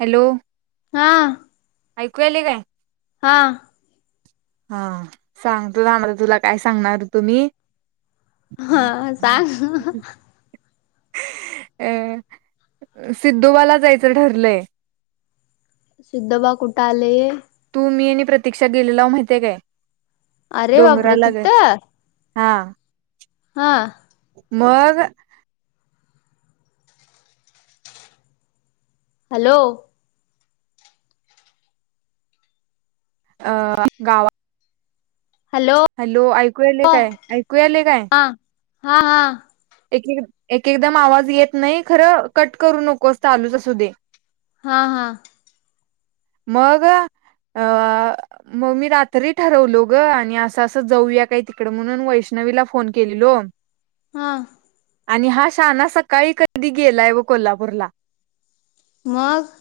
Hello हां ऐकूयले काय? हां हा सांगतो थांब तुला काय सांगणार हो तु मी. हा सांग अ सिद्धोबाला जायचं ठरलंय. सिद्धबा कुठ आलेय हे? तू मी आणि प्रतीक्षा गेलेलाव माहितीय काय. अरे बापरे तीथ. हां हां मग हॅलो अ गावा हॅलो ऐकूयाले हा काय ऐकू आले काय? हा हा एक एक एकदम आवाज येत नाही खरं कट करू नकोस चालूच असू दे. हा हां मग अ मग मी रात्री ठरवलो ग आणि अस असं जाऊया काय तिकड म्हणून वैष्णवीला फोन केलेलो. हां आणि हा शहाणा सकाळी कधी गेलाय व कोल्हापूरला. मग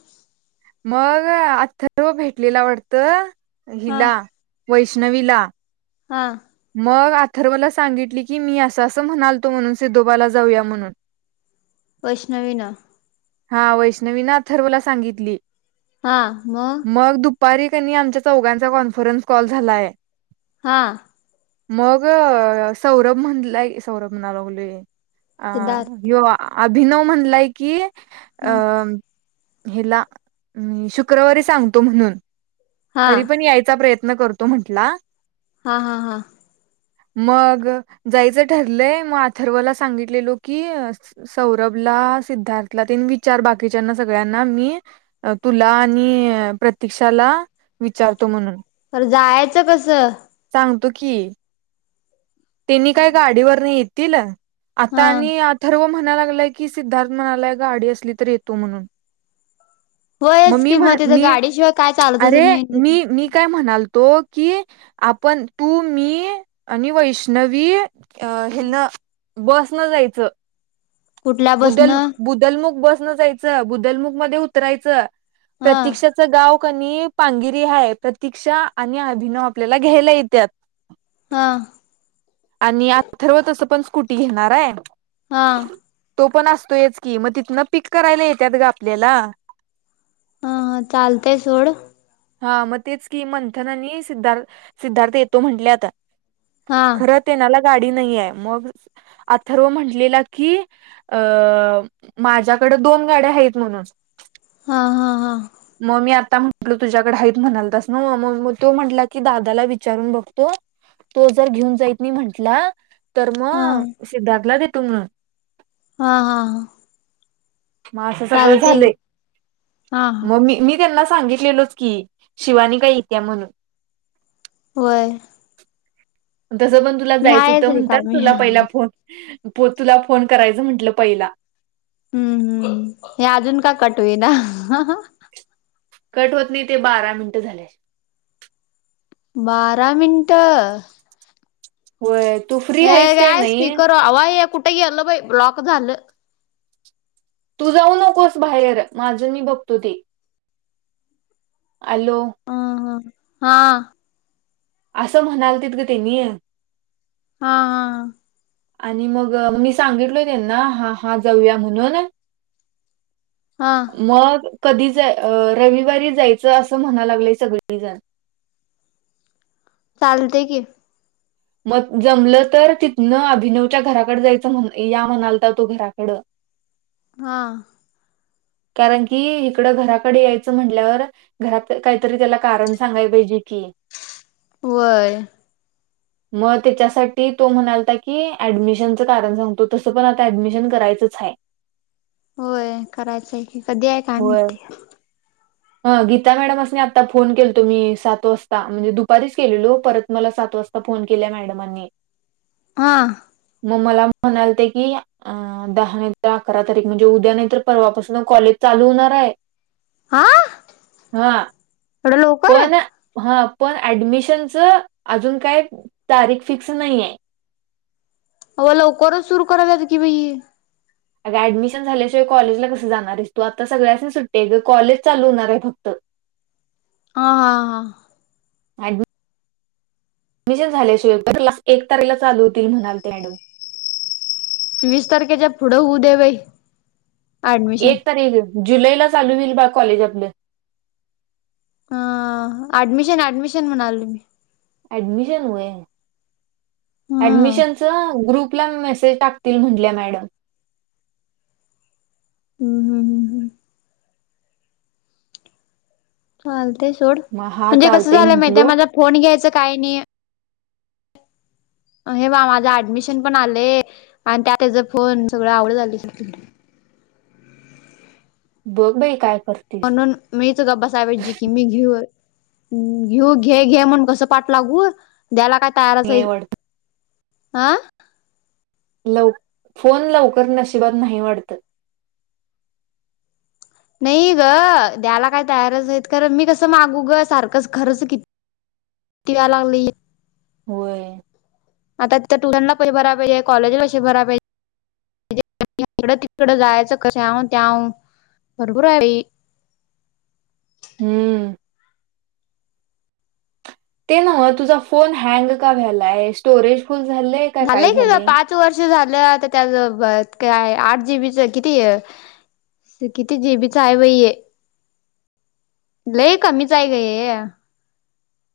मग आथर्व भेटलेला वाटत हिला. वैष्णवीला हां मग अथर्वला सांगितली की मी असं असं म्हणाल तो म्हणून सिद्धोबाला जाऊया म्हणून. वैष्णवीनं हा वैष्णवीन अथर्वला सांगितली. हा मग? दुपारी का नाय आमच्या चौघांचा कॉन्फरन्स कॉल झालाय. हां मग सौरभ म्हणलाय सौरभ म्हणालगलोय अ सिद्धार्थ ह्यो अभिनव म्हणलाय की हा अं हिला शुक्रवारी सांगतो म्हणून हा तरी पण यायचा प्रयत्न त्न करतो म्हंटला. हा हा हां मग जायचं ठरलंय मग अथर्वाला सांगितलेलो की सौरभ ला सिद्धार्थ. ला तेन विचार बाकीच्यांना सगळ्यांना मी तुला आणि प्रतीक्षाला विचारतो म्हणून. अर जायचं कसं? सांगतो की त्यांनी काय गाडीवरण येतील. आता हा आणि अथर्व म्हणायला लागलाय की सिद्धार्थ म्हणालाय. गाडी असली तर येतो म्हणून. मग होयच मी कि म्हण तिथं मी गाडीशिवाय काय चालतच अरे नाही मी मी काय म्हणालो. तो की आपण तू मी आणि वैष्णवी अ हे न बस न जायचं. कुठल्या बसन बुदल हा बुदलमुग बस. इथन जायच बुदलमुख मध्ये उतरायचं प्रतीक्षाच गाव कणी पांगिरी हाय प्रतीक्षा आणि अभिनव आपल्याला घ्यायला येत्यात. हां आणि आथर्व तसं पण स्कूटी घेणार हाय. हां. तो पण असतोयच की मग तिथनं पिक करायला येतात ग आपल्याला. हा चालतय सोड. हा मग तेच कि मंथननी सिद्धार् सिद्धार्थ येतो म्हटल्यात. हा खरं ते नाला गाडी नाहीय, मग अथर्व म्हलेला की अ माझ्या कड दोन गाड्या आहेत म्हणून. हा हा हां. तुझ्याकड हत म्हणालतस नव्ह, म तो म्हटला की दादाला विचारून बघतो. तो जर घेऊन जाईत मी म्हंटला तर हा हा मग सिद्धार्थला देतो म्हणून. हा हा हां. मग असं सगळं झालंय हा हा मग मी मी त्यांना सांगितलेलोच. कि शिवानी काही येत्या म्हणून. व्हय. जसं पण तुला जायच होतं म्हणतात रिकामी तुला पहिला हम्म फोन प तुला फोन करायचं म्हंटलं पहिला. हम्म हम्म हे अजून का कट होईना. कट होत नाही ते बारा मिनिटं झाल्या. बारा मिनट. होय. तू फ्री हे आहेस काय नाही स्पीकर हवा हे कुठे गलं बाई ब्लॉक झालं. तू जाऊ नकोस बाहेर माझं मी बघतो ते. आलो. ह हा. असं म्हणाल तित ग तेन्ही. हा हां. आणि मग मी सांगितलोय त्यांना हाहा जाऊया म्हणून. हा मग, कधी जय अ रविवारी जायचं असं म्हणा लागलंय सगळीजण. [inaudible] चालतय की. मग जमलं तर तिथनं अभिनवच्या घराकड जायचं म्हण या म्हणालता तो घराकडं. [inaudible] हां. कारण की इकडं घराकडे यायचं म्हंटल्यावर घरात काहीतरी त्याला कारण सांगायला पाहिजे कि. [inaudible] व्हय. [inaudible] मग त्याच्यासाठी तो म्हणालाता की ऍडमिशनचं कारण सांगतो तसं पण आता ऍडमिशन करायचंच हाय. [inaudible] होय करायचंय की कधी आहे काय माहिती. अ गीता मॅडम असनी आता फोन केलतो मी सात वाजता म्हणजे दुपारीच केलेलो परत मला सात वाजता फोन केला मॅडमांनी. हा. मग मला म्हणालत्या की दहा नाही तर अकरा तारीख म्हणजे उद्या नाही तर परवापासून कॉलेज चा चालू हूणार हाय. हा हा एवढं लवकर पण हा. पण ऍडमिशनच अजून काय तारीख फिक्स नाही आहे. अव्वा लवकरच सुरु करायल्यात की बाई. अग ऍडमिशन झाल्याशिवाय कॉलेजला कस जाणार आहेस तू आता सगळ्यास सुट्टी आहे कॉलेज चालू होणार आहे फक्त. [inaudible] ह हा -हा ऍडमि शन झाल्याशिवाय क्लास एक तारीखला चालू होतील म्हणालत्या मॅडम. वीस तारखेच्या पुढे होऊ दे बाई. ऍडमिशन एक तारीख जुलैला चालू होईल बाळ कॉलेज आपलं अ ऍडमिशन -ऍडमिशन म्हणलोय मी. ऍडमिशन वय हा ऍडमिशनच ग्रुप ला मेसेज टाकतील म्हटल्या मॅडम. हम्म चालते सोड मग हा म्हणजे कसं चालतंय झालं माहित आहेय म्हंटलो माझा फोन घ्यायचा काय नाही. [inaudible] हे बा माझं ऍडमिशन पण आले आणि त्यात त्याच फोन सगळं आवड झालीय. बघ बाई काय करतेस म्हणून मीच गप्प बसायला पाहिजे की मी घेऊ ह् घेऊ घे घे म्हण कस पाठ लागू द्यायला काय तरायारच नाही आहित. वाटत लव फोन लवकर नशिबात नाही वाडत. नाही ग द्याला काय तयारच आहेत खर मी कसं मागू गं सारखंच खर्च किती वालांगली. होय. आता तिथ ट्युशनला पैसे भरा पाहिजे, कॉलेजला पैसे भरा पाहिजे. इकडं तिकडं जायचं कस ह्याव त्याव भरपूर आहे बाई. हम्म. ते नव तुझा फोन हँग का हव्यालाय स्टोरेज फुल झालंय का काय झालंय की ग झाले पाच वर्ष झा ल त्या सोबत आठ जीबीच किती किती जेबीचा आहे बाई हे. लई कमीच आहे गं हे.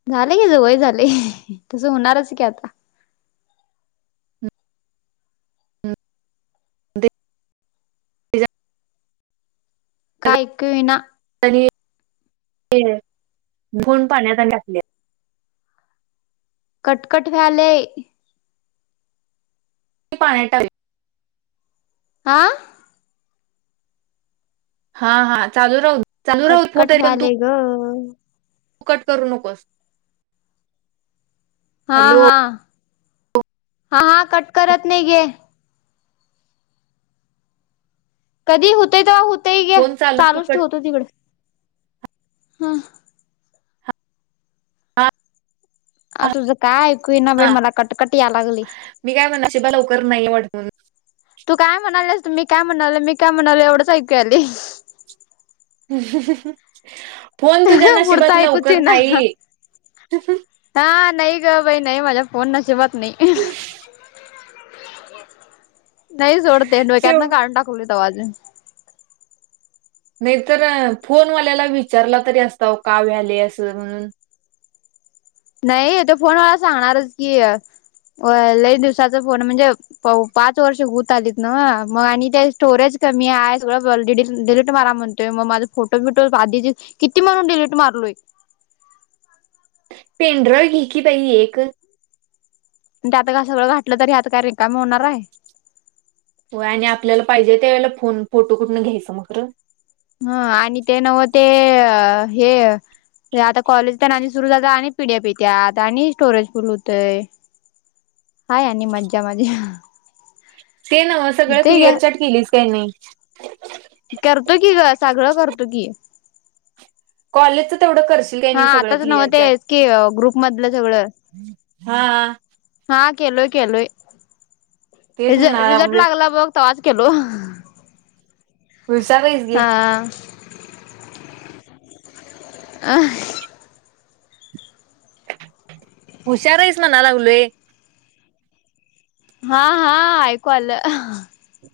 झाले की वय झाले तसं होणारच की आता. काय एकु येईना. हे फोन पाण्यात आणि टाकल्या. कटकट व्हालंय. ते पाण्या टाकल्या. आ हा हा चालू राहु कटकट व्हालय गं. तु कट करू नकोस. हॅलो हां-हां, हां-हां कट करत नाही घे. कधी होतंय तवा होतंय ते, फोन चालू तू चालूच कट ठेवतो तिकडं. हं हा अं तुझं काय ऐकू ना बाई हा मला कटकट यालागलय. मी काय म्हणा नशिबा लवकर नाही वाटत म्हणून. तू काय म्हणाल्यस? मी काय म्हणालोय? मी काय म्हणालोय एवढंच ऐकू यालंय. [inaudible] पुढचं नशिबात ऐकूच लवकर ईना. नाही हां नई गं बाई नई माज्या फोन नशिबात नई. नाही सोड ते शेव डोक्यातनं काढुन टाकवलोय तवा अजून. नाहीतर फोनवाल्याला विचारला तरी असताव, का व्हालय असं? म्हणून. [inaudible] नाही तो फोनवाला सांगणारच की होय लई दिवसाचा फोन म्हणजे प पाच वर्ष होत आलीत नव्हं मग आणि त्या स्टोरेज कमी आय सगळं ग डिलीट डिलीट मारा म्हणतोय. म माझं फोटो बिटो आधीचे किती म्हणून डिलीट मारलोय. पेन ड्राईव्ह घे की बाई येक. त्यात काय सगळं घातलं तरी ह्यात काय रिकामं होणाराय. होय आणि आपल्याला पाहिजे त्या वेळेला फोन फोटो कुटनं घ्यायचं मग खरं. हां आणि ते नव्ह ते हे आता कॉलेज तेन आणि सुरु झालं आणि पीडीएफ येत्यात, आणि स्टोरेज फुल होतय. हाय आणि मज्जा माझी. ते नव्ह सगळं क्लिअर चॅट केलीस काय नई? करतो की ग सगळं करतो की कॉलेजचं तेवढं करशील काय हां नाही सगळं आताचं नव्ह क्लिअर ते चॅट? के ग्रुप मधलं सगळं. हा हां केलोय केलोय. तेच रिझ म्हणा रिझल्ट लागलोय. लागला बघ. तव्हाच केलो. हुशार हैस हा गे. [inaudible] हुशार हैस म्हणा लागलोय. हां-हां ऐकू आलं. [unintelligible]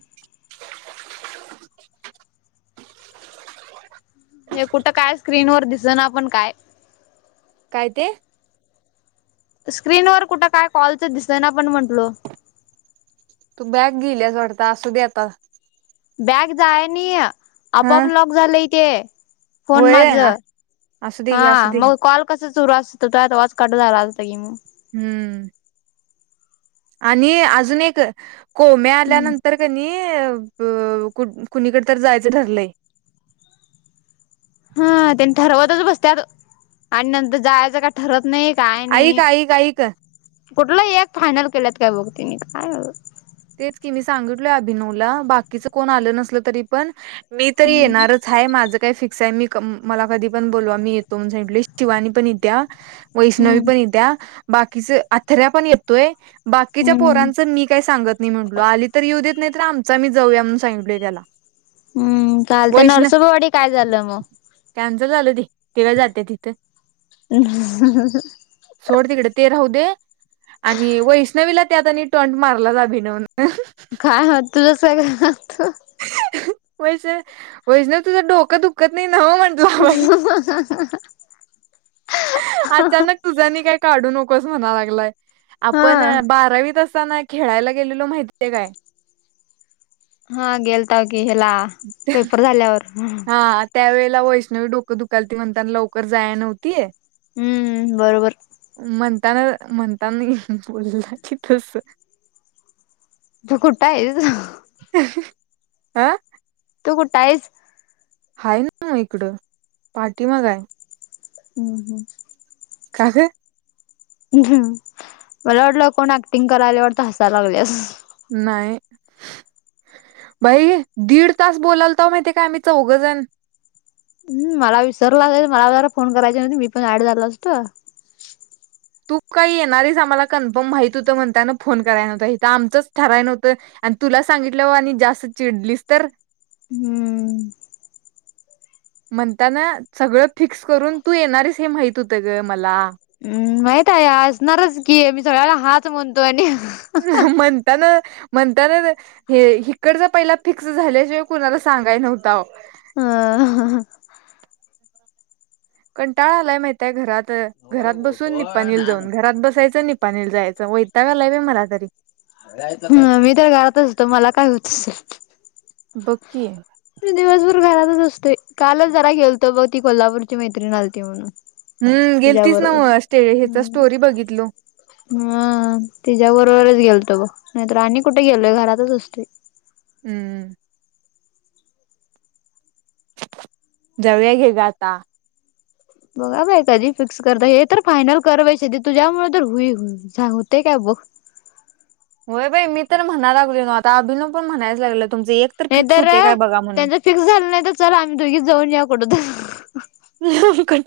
हे कुटं काय स्क्रीनवर दिसना पण काय. काय ते? स्क्रीनवर कुटं काय कॉलचं दिसना पण म्हंटलो. तू बॅक गेलीयास वाटतं. असू दे आता. बॅक जाया नी. हा आपोप लॉक झालंय तेे. फोन होय माझं, असू दे घे असू हां दे. मग कॉल कसा सुरू असतो तर वाच कट झाला असता की म. हम्म, आणि आजून एक कोम्या हम्म. आल्यानंतर कणी. ए ब कुणीकडं तर जायचं ठरलंय. हं तेन ठरवतच बसत्यात, आणि नंत जायचं काय ठरत नाही. काय ऐक नई, ऐक ऐक कुठलं एक फायनल केल्यात काय बघ तिनी काय. तेच की मी सांगिटलोय अभिनवला बाकीचं कोण आलं नसलं तरी पण मी तरी हम्म. येणारच हाय माझं मी काय फिक्स आय. मी क मला कधी पण बोलवा मी येतो म्हणून सांगिटलोय. शिवानी पण येत्या. वैष्णवी हम्म पण येत्या, बाकीचं आथऱ्या पण येतोय. बाकीच्या हम्म पोरांचं मी काय सांगत नाही आली तर येऊ देत नाही तर आमचं आम्ही जाऊया म्हणून सांगिटलोय त्याला. हम्म चालतंय, वैष्ण नरसोबावाडी काय झालं म? कॅन्सल झालं ते, ते काय जात्या तिथं. सोड तिकडं, ते राहू दे. आणि वैष्णवीला त्यात आणि टॉंट मारलाच अभिनवनं. तुझ्या संग ना तो हं वैष्णवी वैष्णवी तुझं डोकं दुखत नई. ना म्हणतो ना बाई हं अचानक तुझ्यानी अन काय काढू नकोस म्हणाय लागलाय हा आपण बारावीत असं. ताना खेळायला गेलोलं माहितीयाय काय? हा गेलताव की हेला पेपर झाल्यावर. ला वैष्णवी डोकं दुखालती म्हणताना लवकर जायाल नव्हती. हम्म बरोबर ताना म्हणताना बोलला की तसं. तू कुठं हाईस? हां तू कुठं हाईस? हा आहे ना इकडे पाठीमागय. हुं, हु. का ग. मला वाटलं कोण अॅक्टींग करायला लागलं हसायला लागल. नाही. बाई दीड तास बोलायलो, माहिती काय आम्ही चौघेजण ह मला विसरला मला जरा, फोन करायच मी पण ऍड झालो असतो. तू काही येणारच आम्हाला कन्फम, माहित होतं म्हणताना फोन कराय नव्हत हे आमचंच ठराय नव्हतं. आणि तुला सांगितल्यवानी, जास्त चिडलीस तर ह. [inaudible] म्हणताना सगळं फिक्स करून तू येणारस हे माहित होत ग मला हम्म माहित आहे असणारच की मी सगळ्याला हाच, म्हणतो आणि म्हणता ना. म्हणताना हे इकडचा पहिला फिक्स झाल्याशिवाय कुणाला सांगाय नव्हता, हो. ह, ह, हह. कंटाळा आलाय माहित घरात. तर घरात बसून निपानील जाऊन घरात बसायचं निपानील जायचं वैताक आलाय मला तरी मी तर घरातच असते मला काय होते असतय. बघ की. मी दिवसभर घरातच असतोय कालच जरा गेलतो ती कोल्हापूरची मैत्रिणी आलती म्हणून. ह गेलतीस ना तिच्याबरोबर मंग ज स्टोरी बघितलो. हा तिच्याबरोबरच गेलतो आणि कुठे गेलोय घरातच असतोय. हु. जेवाया घे ग आता बघा बाई कधी फिक्स करताय हे तर फायनल करायचं तुझ्यामुळे काय होतंय काय बघ. होय बाई मी तर म्हणायला लागलो अभि पण म्हणायला लागल. हे धर रे त्याचा फिक्स झालं नाही तर आम्ही दोघी जाऊन येऊ कुठेतरी ह, हा, कर.